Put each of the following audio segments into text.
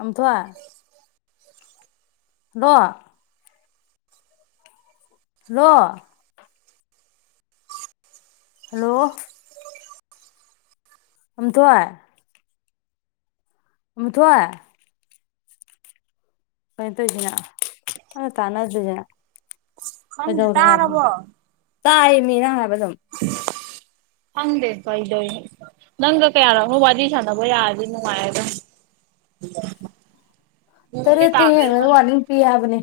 ꯑꯝꯊꯣꯏ hello hello hello ꯑꯝꯊꯣꯏ ꯑꯃꯨꯊꯣꯏ ꯀꯩ ꯇꯧꯁꯤꯅ ꯑꯝꯇꯥꯟꯅꯗꯔ꯭ꯤꯁꯤꯅ ꯈꯪꯗꯦ ꯀꯩꯗꯧꯔꯦ ꯍꯥꯏꯕꯅ ꯇꯥꯔꯕꯣ ꯇꯥꯏꯌꯦꯃꯤ ꯅꯪꯅ ꯍꯥꯏꯕ ꯑꯗꯨꯝ ꯍꯪꯗꯦ ꯀꯩꯗꯣꯏꯅꯣ ꯅꯪꯒ ꯀꯌꯥꯔꯥꯛꯅꯣ ꯋꯥꯔꯤ ꯁꯥꯟꯅꯕ ꯌꯥꯔꯗꯤ ꯅꯨꯡꯉꯥꯏꯔꯗꯝ ꯎ [unintelligible] ꯇꯔꯠꯇ ꯍꯦꯜꯂ ꯋꯥꯔꯅꯤꯡꯄꯤ ꯍꯥꯏꯕꯅꯦ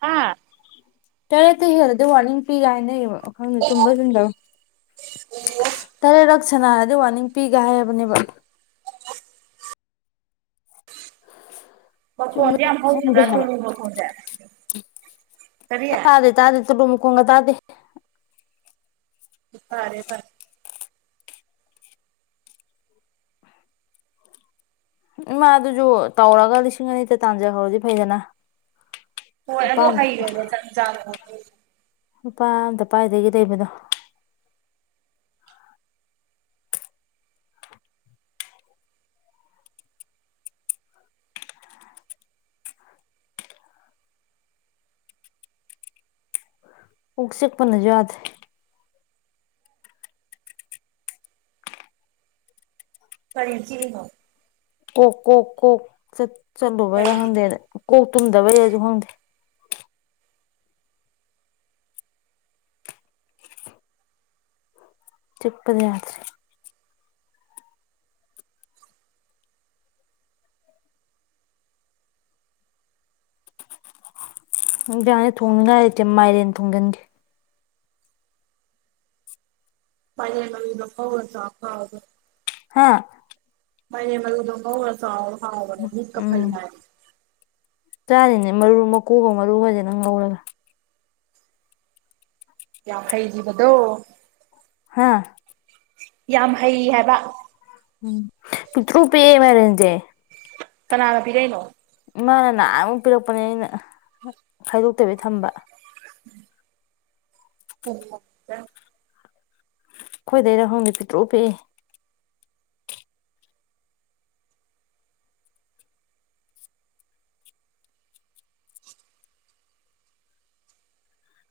ꯍꯥꯥ ꯇꯥꯔꯦꯠ ꯇꯩ ꯍꯦꯜꯂꯗꯤ ꯋꯥꯔꯅꯤꯡ ꯄꯤ ꯍꯥꯏꯅꯩꯕ ꯈꯪꯗꯦ ꯆꯨꯝꯕ ꯆꯨꯝꯗꯕ ꯇꯔꯦꯠꯔꯛ ꯁꯅꯥꯔꯗꯤ ꯋꯥꯅꯤꯡ ꯄꯤꯒꯦ ꯍꯥꯏꯕꯅꯦꯕ ꯆꯨꯝꯃꯦ ꯃꯈꯣꯟꯁꯦ ꯌꯥꯝ ꯈꯪꯗꯦ ꯍꯧꯒꯗ꯭ꯔꯥ ꯍꯥꯏꯕ ꯇꯨꯂꯨ ꯃꯈꯣꯟꯁꯦ ꯀꯔꯤ ꯇꯥꯗꯦ ꯇꯥꯗꯦ [unintelligible] ꯀꯣꯡꯒ ꯇꯥꯗꯦ ꯐꯔꯦ ꯐꯔꯦ ꯏꯃꯥ ꯑꯗꯨꯁꯨ ꯇꯧꯔꯒ ꯂꯤꯁꯤꯡ ꯑꯅꯤꯗ ꯇꯥꯟꯖꯈꯧꯔꯗꯤ ꯐꯩꯗꯅ ꯍꯣꯏ ꯂꯨꯄꯥ ꯑꯗꯣ ꯑꯝꯇ ꯍꯩꯔꯣꯏꯅꯦ ꯖꯥꯡꯖꯥ ꯑꯣꯏꯕꯥ ꯅꯨꯄꯥ ꯑꯝꯇ ꯄꯥꯏꯗꯒꯤ ꯂꯩꯕꯅꯣ ꯑꯣꯛ ꯆꯤꯛꯄꯅꯁꯨ ꯌꯥꯗ꯭ꯔꯦ ꯀꯔꯤ ꯆꯤꯛꯏꯅꯣ ꯀꯣꯛ ꯀꯣꯛ ꯀꯣꯛ ꯆꯠ ꯀꯔꯤ ꯆꯠꯂꯨꯕꯩꯔ ꯈꯪꯗꯦꯗ ꯀꯣꯛ ꯇꯨꯝꯗꯕꯩꯔꯁꯨ ꯈꯪꯗꯦ ꯆꯤꯛꯄꯅ ꯌꯥꯗꯔꯦ ꯅꯨꯡꯗꯥꯡꯗꯤ ꯊꯣꯡꯅꯤꯉꯥꯏ ꯂꯩꯇꯦ ꯃꯥꯏꯔꯦꯟ ꯊꯣꯡꯒꯟꯒꯦ ꯃꯥꯏꯔꯦꯟ ꯃꯔꯨꯗꯣ ꯉꯧꯔ ꯆꯥꯎ ꯉꯥꯎꯕꯅꯤ ꯍꯥꯥ ꯃꯥꯏꯔꯦꯟ ꯃꯔꯨꯗꯣ ꯉꯧꯔꯆꯥꯎ ꯎꯝ ꯆꯥꯔꯤꯅꯦ ꯃꯔꯨ ꯃꯀꯨꯒ ꯃꯔꯨꯒꯗꯤ ꯅꯪ ꯉꯧꯔꯒ ꯌꯥꯝ ꯍꯩꯈꯤꯕꯗꯣ ꯍꯥꯥ ꯌꯥꯝ ꯍꯩ ꯍꯥꯏꯕ ꯄꯤꯇ꯭ꯔꯨ ꯄꯤꯛꯑꯦ ꯃꯥꯏꯔꯦꯟꯖꯦ ꯀꯅꯥꯅ ꯄꯤꯔꯩꯅꯣ ꯏꯃꯥꯅ ꯅꯥꯟꯃꯨꯛ ꯄꯤꯔꯛꯄꯅꯦ ꯑꯩꯅ ꯈꯥꯏꯗꯣꯛꯇꯕꯤ ꯊꯝꯕ [unintelligible] ꯑꯩꯈꯣꯏꯗꯩꯔ ꯈꯪꯗꯦ ꯄꯤꯛꯇ꯭ꯔꯨ ꯄꯤꯛꯑꯦ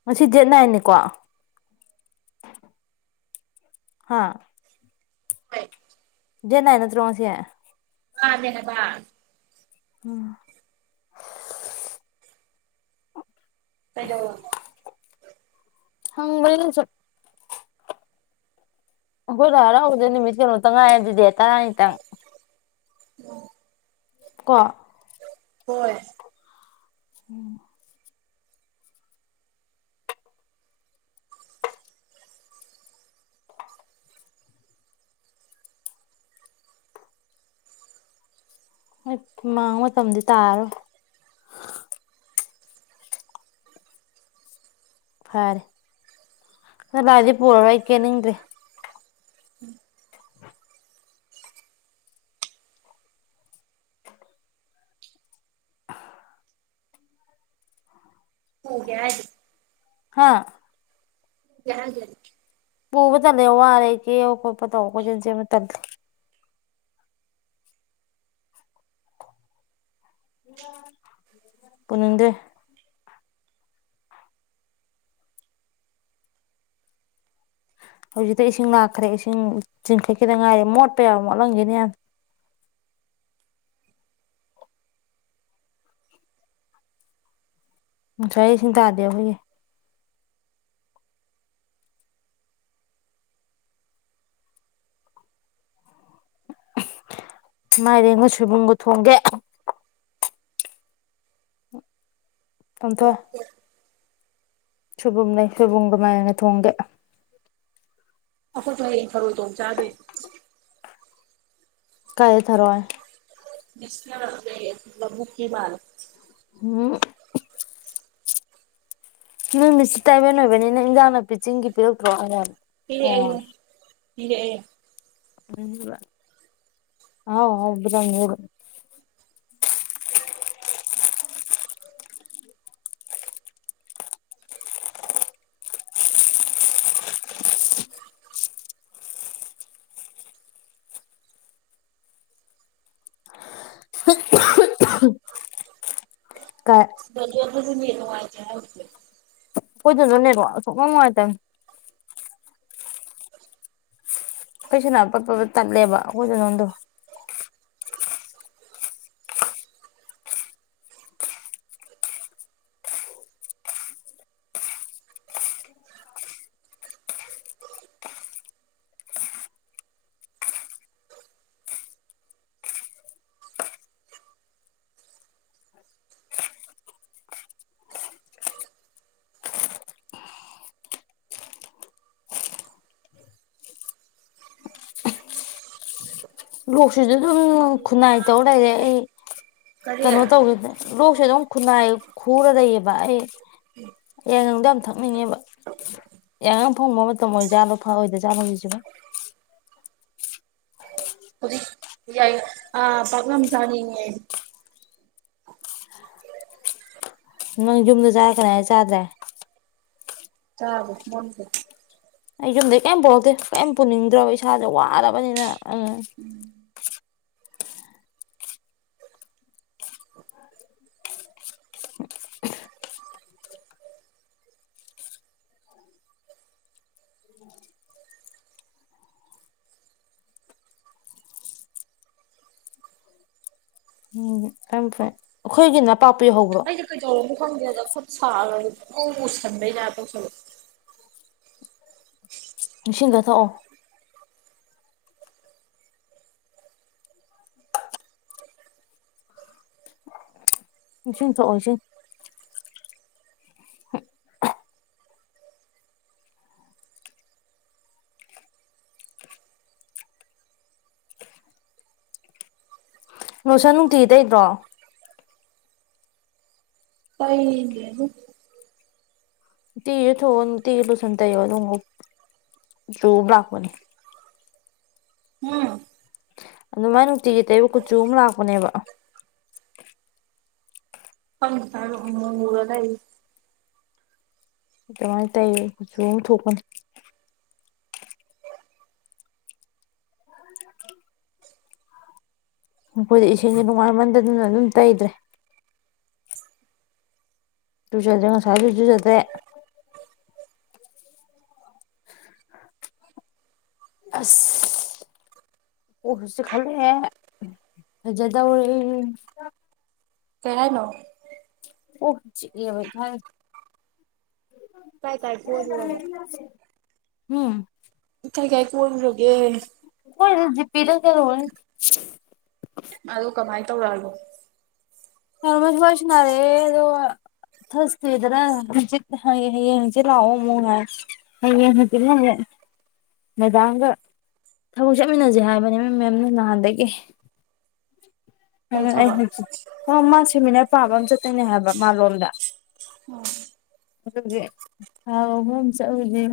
ꯉꯁꯤ ꯗꯦꯠ ꯅꯥꯏꯟꯅꯦꯀꯣ ꯍꯥꯥ ꯍꯣꯏ ꯗꯦꯠ ꯅꯥꯏꯟ ꯅꯠꯇ꯭ꯔꯣ ꯉꯁꯦ ꯃꯥꯅꯦ ꯍꯥꯏꯕ ꯎꯝ ꯀꯩꯗꯧꯔꯒꯦ ꯍꯪꯕꯅꯦꯗ ꯁꯨꯝ ꯑꯩꯈꯣꯏ ꯂꯥꯏ ꯍꯔꯥꯎꯕꯗꯣ ꯅꯨꯃꯤꯠ ꯀꯩꯅꯣꯇ ꯉꯥꯏꯔ ꯗꯨꯗꯤ ꯇꯔꯥꯅꯤꯇꯪ [unintelligible] ꯀꯣ ꯍꯣꯋꯦ [unintelligible] ꯑꯩ ꯃꯥꯡꯕ ꯃꯇꯝꯗꯤ ꯇꯥꯔꯔꯣꯏ ꯐꯔꯦ ꯅꯥꯞꯂꯥꯏꯗꯤ ꯄꯨꯔꯔꯣꯏ ꯑꯩ ꯀꯦꯅꯤꯡꯗ꯭ꯔꯦ ꯄꯨꯒꯦ ꯍꯥꯏꯗꯦ ꯍꯥꯥ ꯀꯦ ꯍꯥꯏꯗꯦ ꯄꯨꯕ ꯇꯟꯂꯦ ꯋꯥꯔꯦ ꯀꯦꯕ ꯈꯣꯠꯄ ꯇꯧꯕ ꯀꯣꯏꯆꯦꯟ ꯆꯦꯟꯕ ꯇꯟꯂꯦ ꯄꯨꯅꯤꯡꯗꯦ ꯍꯧꯖꯤꯛꯇ ꯏꯁꯤꯡ ꯂꯥꯛꯈ꯭ꯔꯦ ꯏꯁꯤꯡ ꯆꯤꯡꯈꯠꯈꯤꯗ ꯉꯥꯏꯔꯤ ꯃꯣꯠꯄ ꯌꯥꯕ ꯃꯣꯠꯂꯝꯒꯤꯅꯤ ꯉꯁꯥꯏ ꯏꯁꯤꯡ ꯇꯥꯗꯦ ꯑꯩꯈꯣꯏꯒꯤ ꯃꯥꯏꯔꯦꯟꯒ ꯁꯣꯏꯕꯨꯝꯒ ꯊꯣꯡꯒꯦ ꯇꯣꯟꯊꯣꯏ ꯁꯣꯏꯕꯨꯝ ꯂꯩ ꯁꯣꯏꯕꯨꯝꯒ ꯃꯥꯏꯔꯦꯟꯒ ꯊꯣꯡꯒꯦ ꯑꯩꯈꯣꯏꯁꯨ ꯍꯌꯦꯡ ꯊꯔꯣꯏ ꯊꯣꯡꯕ ꯆꯥꯗꯣꯏꯅꯦ ꯀꯥꯏꯗꯩ ꯊꯔꯣꯏ [unintelligible] ꯂꯕꯨꯛꯀꯤ ꯃꯥꯜꯂꯦ ꯎꯝ ꯅꯪ ꯃꯤꯁ ꯇꯥꯏꯕꯦꯟ ꯑꯣꯏꯕꯅꯤꯅ ꯏꯟꯖꯥꯡ ꯅꯥꯄꯤ ꯆꯤꯡꯒꯤ ꯄꯤꯔꯛꯇ꯭ꯔꯣ ꯄꯤꯔꯛꯑꯦ ꯄꯤꯔꯛꯑꯦ ꯑꯍꯥꯎ ꯑꯍꯥꯎ [unintelligible] ꯀꯥꯏ [unintelligible] ꯅꯦꯠ ꯅꯨꯡꯉꯥꯏꯇꯦ ‌ꯍꯥꯏꯗꯨꯗꯤ ꯈꯣꯏꯗꯁꯨ ꯅꯦꯠꯋꯥꯛ ꯁꯨꯛꯅꯨꯡ ꯅꯨꯡꯉꯥꯏꯇꯃꯦ ꯑꯩꯈꯣꯏꯁꯨ ꯅꯍꯥꯟ ꯄꯠ ꯄꯠ ꯄꯠ ꯇꯠꯂꯦꯕ ꯑꯩꯈꯣꯏ ꯁꯣꯅꯣꯟꯗꯣ ꯂꯣꯛꯁꯤꯖꯨ ꯑꯗꯨꯝ ꯈꯨꯟꯅꯥꯏ ꯇꯧ ꯂꯩꯔꯦ ꯑꯩ ꯀꯔꯤ ꯀꯩꯅꯣ ꯇꯧꯒꯤꯗ ꯂꯣꯛꯁꯦ ꯑꯗꯨꯝ ꯈꯨꯟꯅꯥꯏ ꯈꯨꯔ ꯂꯩꯑꯕ ꯑꯩ ꯌꯥꯏꯉꯪꯗꯣ ꯌꯥꯝ ꯊꯛꯅꯤꯡꯉꯦꯕ ꯌꯥꯏꯉꯪ ꯐꯪꯕ ꯃꯇꯝ ꯑꯣꯏꯖꯥꯠꯂꯣ ꯐꯑꯣꯏꯗ ꯖꯥꯠꯂꯣ ꯍꯧꯖꯤꯛꯁꯤꯕꯣ ꯍꯨꯖꯤꯛ [unintelligible] ꯌꯥꯏ ꯑꯥ ꯄꯥꯛꯅꯝ ꯆꯥꯅꯤꯡꯉꯦ ꯅꯪ ꯌꯨꯝꯗ ꯆꯥꯇꯔꯦ ꯍꯥꯏꯔ ꯆꯥꯗ꯭ꯔꯦ ꯆꯥꯗꯦ [unintelligible] ꯑꯩ ꯌꯨꯝꯗꯩ ꯀꯩꯝ ꯄꯨꯔꯛꯇꯦ ꯀꯩꯝ ꯄꯨꯅꯤꯡꯗ꯭ꯔꯕ ꯏꯁꯥꯖꯦ ꯋꯥꯔꯕꯅꯤꯅ ꯑꯪ ꯈꯪꯇ꯭ꯔꯦ ꯑꯩꯈꯣꯏꯒꯤ ꯅꯄꯥꯄꯤ ꯍꯧꯕ꯭ꯔꯣ ꯀꯩꯗꯧꯔꯝꯅꯣ ꯈꯪꯗ꯭ꯔꯦꯗ ꯈꯨꯠ ꯁꯥꯒꯖꯦ ꯄꯨꯡꯃꯨ ꯃꯨꯁꯟꯕꯩ ꯇꯥꯏꯞ ꯇꯧꯁꯜꯂꯦ ꯏꯡꯁꯤꯡꯗꯣ ꯊꯛꯑꯣ [unintelligible] ꯏꯁꯤꯡ ꯊꯣꯛꯑꯣ ꯏꯁꯤꯡ ꯂꯣꯁꯟ ꯅꯨꯡꯇꯤꯒꯤ ꯇꯩꯗ꯭ꯔꯣ ꯇꯩꯔꯤꯅꯦꯕꯨ ꯅꯨꯡꯇꯤꯒꯤ ꯏꯔꯨꯊꯣꯛꯑꯣ ꯅꯨꯡꯇꯤꯒꯤ ꯂꯣꯁꯟ ꯇꯩꯌꯣ ꯑꯗꯨꯝ ꯉꯧ ꯆꯨ ꯑꯝ ꯂꯥꯛꯄꯅꯤ ꯍꯨꯝ ꯑꯗꯨꯃꯥꯥꯏꯅ ꯅꯨꯡꯇꯤꯒꯤ ꯇꯪꯌꯨ ꯀꯨꯆꯨ ꯑꯝ ꯂꯥꯛꯄꯅꯦꯕ [unintelligible] ꯑꯗꯨꯃꯥꯏ ꯇꯩꯌꯣ ꯀꯨꯆꯨ ꯑꯃ ꯊꯣꯛꯄꯅꯤ ꯑꯩꯈꯣꯏꯗꯤ ꯏꯁꯤꯡꯁꯦ ꯅꯨꯡꯉꯥꯏꯃꯟꯗꯗꯅ ꯑꯗꯨꯝ ꯇꯩꯗ꯭ꯔꯦ ꯂꯨꯖꯗ꯭ꯔꯦ ꯉꯁꯥꯖꯨ ꯂꯨꯖꯨ ꯂꯨꯖꯗꯦ ꯑꯁ ꯀꯣꯛꯁꯨ ꯆꯤꯛꯈꯜꯂꯛꯑꯦ ꯐꯖꯗꯧꯔꯤ ꯀꯩ ꯍꯥꯏꯅꯣ ꯀꯣꯛꯄꯨ ꯆꯤꯛꯑꯦꯕ [unintelligible] ꯀꯥꯏ ꯀꯥꯏ ꯀꯣꯏꯔꯨꯔꯒꯦ [unintelligible] ꯍꯨꯝ ꯀꯥꯏ ꯀꯥꯏ ꯀꯣꯏꯔꯨꯔꯒꯦ ꯑꯩꯈꯣꯏꯗ ꯖꯤꯄꯦꯗꯧ ꯇꯧꯔꯣꯏꯅꯦ ꯃꯥꯗꯨ ꯀꯃꯥꯏ ꯇꯧꯔꯛꯑꯒꯦ [unintelligible] ꯋꯥꯔꯤ ꯁꯥꯟꯅꯔꯛꯑꯦ ꯑꯗꯣ ꯊ꯭ꯁꯗꯦꯗ꯭ꯔꯥ ꯍꯥꯡꯆꯤꯠ ꯍꯥꯏꯌꯦ ꯍꯌꯦꯡ ꯍꯥꯡꯆꯤꯠ ꯂꯥꯛꯑꯣ ꯑꯃꯨꯛ ꯍꯥꯏ ꯍꯌꯦꯡ ꯍꯥꯡꯆꯤꯠꯅꯅꯦ ꯃꯦꯗꯥꯝꯒ ꯊꯕꯛ ꯆꯠꯃꯤꯟꯅꯖꯦ ꯍꯥꯏꯕꯅꯦꯕ ꯃꯦꯝꯅ ꯅꯍꯥꯟꯗꯒꯤ ꯀꯩ ꯑꯩꯅ ꯑꯩ ꯊꯕꯛ ꯍꯥꯡꯆꯤꯠ ꯍꯣ ꯃꯥ ꯁꯦꯃꯤꯅꯔ ꯄꯥꯕ ꯑꯃ ꯆꯠꯇꯣꯏꯅꯦ ꯍꯥꯏꯕ ꯃꯥꯂꯣꯝꯗ ꯎꯝ ꯑꯗꯨꯕꯨꯗꯤ ꯊꯥ ꯑꯍꯨꯝ ꯆꯠꯂꯨꯗꯤ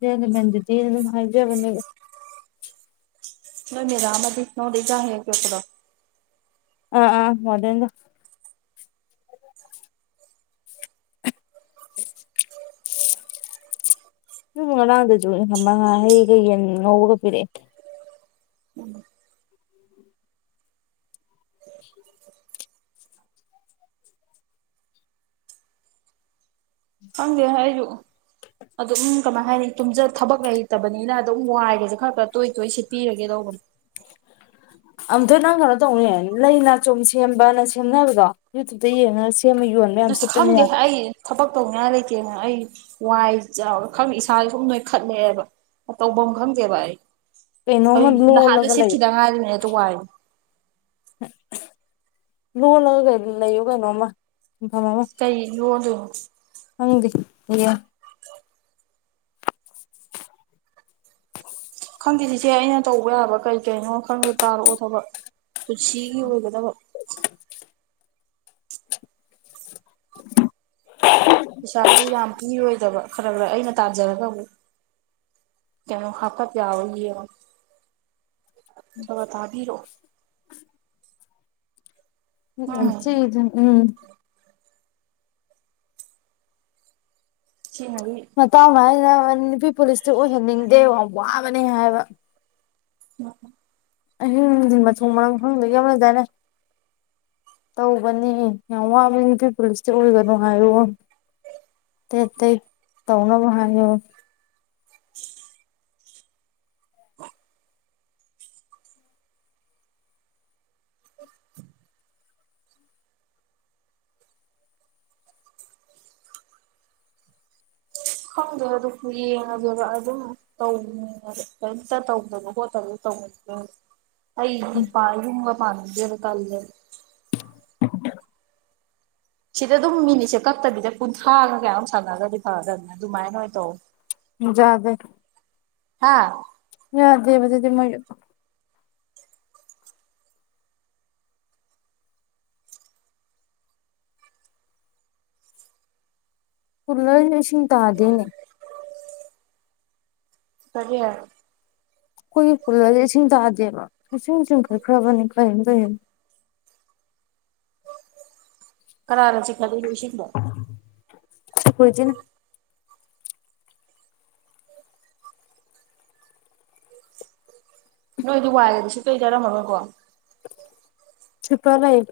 [unintelligible] ꯑꯗꯨꯝ ꯍꯥꯏꯖꯕꯅꯦꯕ ꯅꯣꯏ ꯃꯦꯗꯥꯝꯑꯗꯤ ꯅꯉꯣꯟꯗ ꯏꯆꯥ ꯍꯦꯛ ꯍꯦꯛ ꯄꯤꯔꯛꯄꯗꯣ ꯑꯥ ꯑꯥ ꯋꯥꯔꯗꯦꯟꯗꯣ [inaudible] ꯑꯗꯨ ꯉꯔꯥꯡꯗꯁꯨ ꯃꯥ ꯉꯥꯍꯩꯒ ꯌꯦꯟ ꯉꯧꯔꯒ ꯄꯤꯔꯛꯑꯦ ꯎꯝ ꯈꯪꯗꯦ ꯑꯩꯖꯨ ꯑꯗꯨꯝ ꯀꯃꯥꯏ ꯍꯥꯏꯅꯤ ꯇꯨꯝꯖ ꯊꯕꯛ ꯂꯩꯇꯕꯅꯤꯅ ꯑꯗꯨꯝ ꯋꯥꯏꯒꯁꯦ ꯈꯔ ꯈꯔ ꯇꯣꯏ ꯇꯣꯏ ꯁꯤꯠꯄꯤꯔꯒꯦ ꯇꯧꯕꯅꯦ ꯑꯝꯇ ꯅꯪ ꯀꯩꯅꯣ ꯇꯧꯅꯦ ꯂꯩ ꯅꯥꯆꯨꯝ ꯁꯦꯝꯕꯅ ꯁꯦꯝꯅꯕꯗꯣ ꯌꯨꯇ꯭ꯌꯨꯕꯇ ꯌꯦꯡꯉꯒ ꯁꯦꯝꯃ ꯌꯣꯟ ꯑꯁ ꯈꯪꯗꯦ ꯑꯩ ꯊꯕꯛ ꯇꯧꯅꯤꯉꯥꯏ ꯂꯩꯇꯦꯅ ꯑꯩ ꯋꯥꯏ ꯆꯥꯎꯔ ꯈꯪ ꯏꯁꯥꯖꯦ ꯁꯨꯝ ꯅꯣꯏꯈꯠꯂꯛꯑꯦꯕ ꯇꯧꯕꯝ ꯈꯪꯗꯦꯕ ꯑꯩ ꯍꯧꯏ ꯀꯩꯅꯣꯝꯃ ꯅꯍꯥꯟꯗ ꯂꯣꯜꯂꯒ ꯂꯩ ꯁꯤꯠꯈꯤꯗ ꯉꯥꯏꯔꯤꯅꯤ ꯇꯣ ꯋꯥꯏ ꯂꯣꯜꯂꯒ ꯂꯩꯌꯨ ꯀꯩꯅꯝꯃ ꯑꯐꯕ ꯑꯃ ꯀꯩ ꯂꯣꯟꯗꯣꯏꯅꯣ ꯈꯪꯗꯦ ꯍꯌꯦꯡ ꯑꯗꯨ ꯈꯪꯗꯦ ꯆꯤꯆꯦ ꯑꯩꯅ ꯇꯧꯕ ꯌꯥꯕ ꯀꯩ ꯀꯩꯅꯣ ꯈꯪꯗꯦ ꯇꯥꯔꯛꯑꯣ ꯊꯕꯛ ꯄꯨꯟꯁꯤꯒꯤ ꯑꯣꯏꯒꯗꯕ ꯄꯩꯁꯥꯁꯨ ꯌꯥꯝ ꯄꯤꯔꯣꯏꯗꯕ ꯈꯔ ꯈꯔ ꯑꯩꯅ ꯇꯥꯖꯔꯒꯕ ꯑꯃꯨꯛ ꯀꯩꯅꯣ ꯍꯥꯞꯀꯠ ꯌꯥꯕ꯭ꯔꯥ ꯌꯦꯡꯉꯒꯦ ꯈꯥꯒꯠ ꯊꯥꯕꯤꯔꯛꯑꯣ ꯎꯝ ꯌꯥꯝ ꯆꯤꯛꯏꯗ ꯎꯝ ꯁꯤꯉꯗꯤ ꯃꯇꯥꯡ ꯍꯥꯏꯅ ꯅꯨꯄꯤ ꯄꯨꯂꯤꯁꯇꯤ ꯑꯣꯏꯍꯟꯅꯤꯡꯗꯦ ꯌꯥꯝ ꯋꯥꯕꯅꯦ ꯍꯥꯏꯕ [inaudible] ꯑꯍꯤꯡ ꯅꯨꯡꯊꯤꯟ ꯃꯊꯣꯡ ꯃꯔꯥꯡ ꯈꯪꯗꯈꯩ ꯑꯃ ꯂꯩꯗꯥꯏꯅꯦ ꯇꯧꯕꯅꯤ ꯌꯥꯝ ꯋꯥꯕꯅꯤ ꯅꯨꯄꯤ ꯄꯨꯂꯤꯁꯇꯤ ꯑꯣꯏꯒꯅꯨ ꯍꯥꯏꯌꯣ ꯑꯇꯩ ꯑꯇꯩ ꯇꯧꯅꯕ ꯍꯥꯏꯌꯣ [inaudible] ꯈꯪꯗꯦ ꯑꯗꯨ ꯌꯦꯡꯉꯁꯦ ꯍꯥꯏꯕꯔꯥ ꯑꯗꯨꯝ ꯇꯧꯅꯨ ꯍꯥꯏꯕ ꯀꯩꯝꯇ ꯇꯧꯒꯅꯨ ꯍꫭꯠꯀꯅꯨ ꯇꯧꯒꯅꯨ ꯑꯩ ꯄ ꯌꯨꯝꯒꯥ ꯄꯥꯟꯅꯤꯡꯗꯦꯕ ꯇꯥꯜꯂꯦꯕ ꯁꯤꯗ ꯑꯗꯨꯝ ꯃꯤꯅꯤꯠꯁꯦ ꯀꯛꯇꯕꯤꯗ ꯀꯨꯟꯊ꯭ꯔꯥꯒ ꯀꯌꯥꯅꫭꯝ ꯁꯥꯟꯅꯒꯔꯗꯤ ꯐꯗꯥꯝꯅꯦ ꯑꯗꯨꯃꯥꯏꯅ ꯑꯣꯏꯅ ꯇꯧ ꯖꯥꯗꯦ ꯍꯥꯥ ꯌꯥꯗꯦꯕ ꯑꯗꯨꯗꯤ ꯃꯣꯏ ꯀꯨꯂꯔ ꯏꯁꯤꯡ ꯇꯥꯗꯦꯅꯦ ꯀꯔꯤ ꯈꯣꯏꯒꯤ ꯀꯨꯂꯔꯁꯦ ꯏꯁꯤꯡ ꯇꯥꯗꯦꯕ ꯏꯁꯤꯡ ꯆꯤꯡꯈꯠꯈ꯭ꯔꯥꯕꯅꯤ ꯀꯩꯝ ꯀꯩꯝ ꯀꯅꯥꯅ ꯆꯤꯡꯈꯠꯂꯤꯅꫭ ꯏꯁꯤꯡꯗꫭ ꯑꯈꫭꯏ ꯆꯦꯅ ꯅꯣꯏꯗꫭ ꯋꯥꯏꯒꯗꫭ ꯁꯤꯠꯄꯩ ꯇꯔꯥꯝꯃꯔꫭ ꯀꫭ ꯁ꯭ꯋꯤꯄꯔ ꯂꯩꯕ꯭ꯔꫭ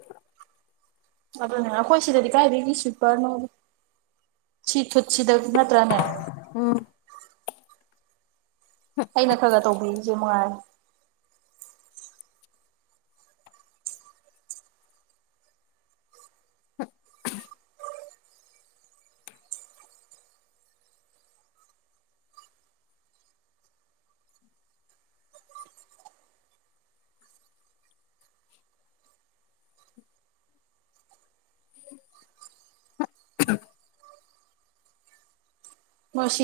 ꯑꯗꯨꯅꯦ ꯑꯈꯣꯏ ꯁꯤꯗꯗꯤ ꯀꯥꯏꯗꯒꯤ ꯁ꯭ꯋꯤꯄꯔꯅꫭꯗ ꯁꯤ ꯊꯨꯠ ꯁꯤꯗꯕꯨ ꯅꯠꯇ꯭ꯔꯥꯅꯦ ꯎꯝ꯫ ꯑꯩꯅ ꯈꯔ ꯈꯔ ꯇꯧꯕꯤꯔꯤꯁꯦ ꯃꯉꯥꯏꯔꯦ [inaudible] ꯃꫭꯏꯁꯤ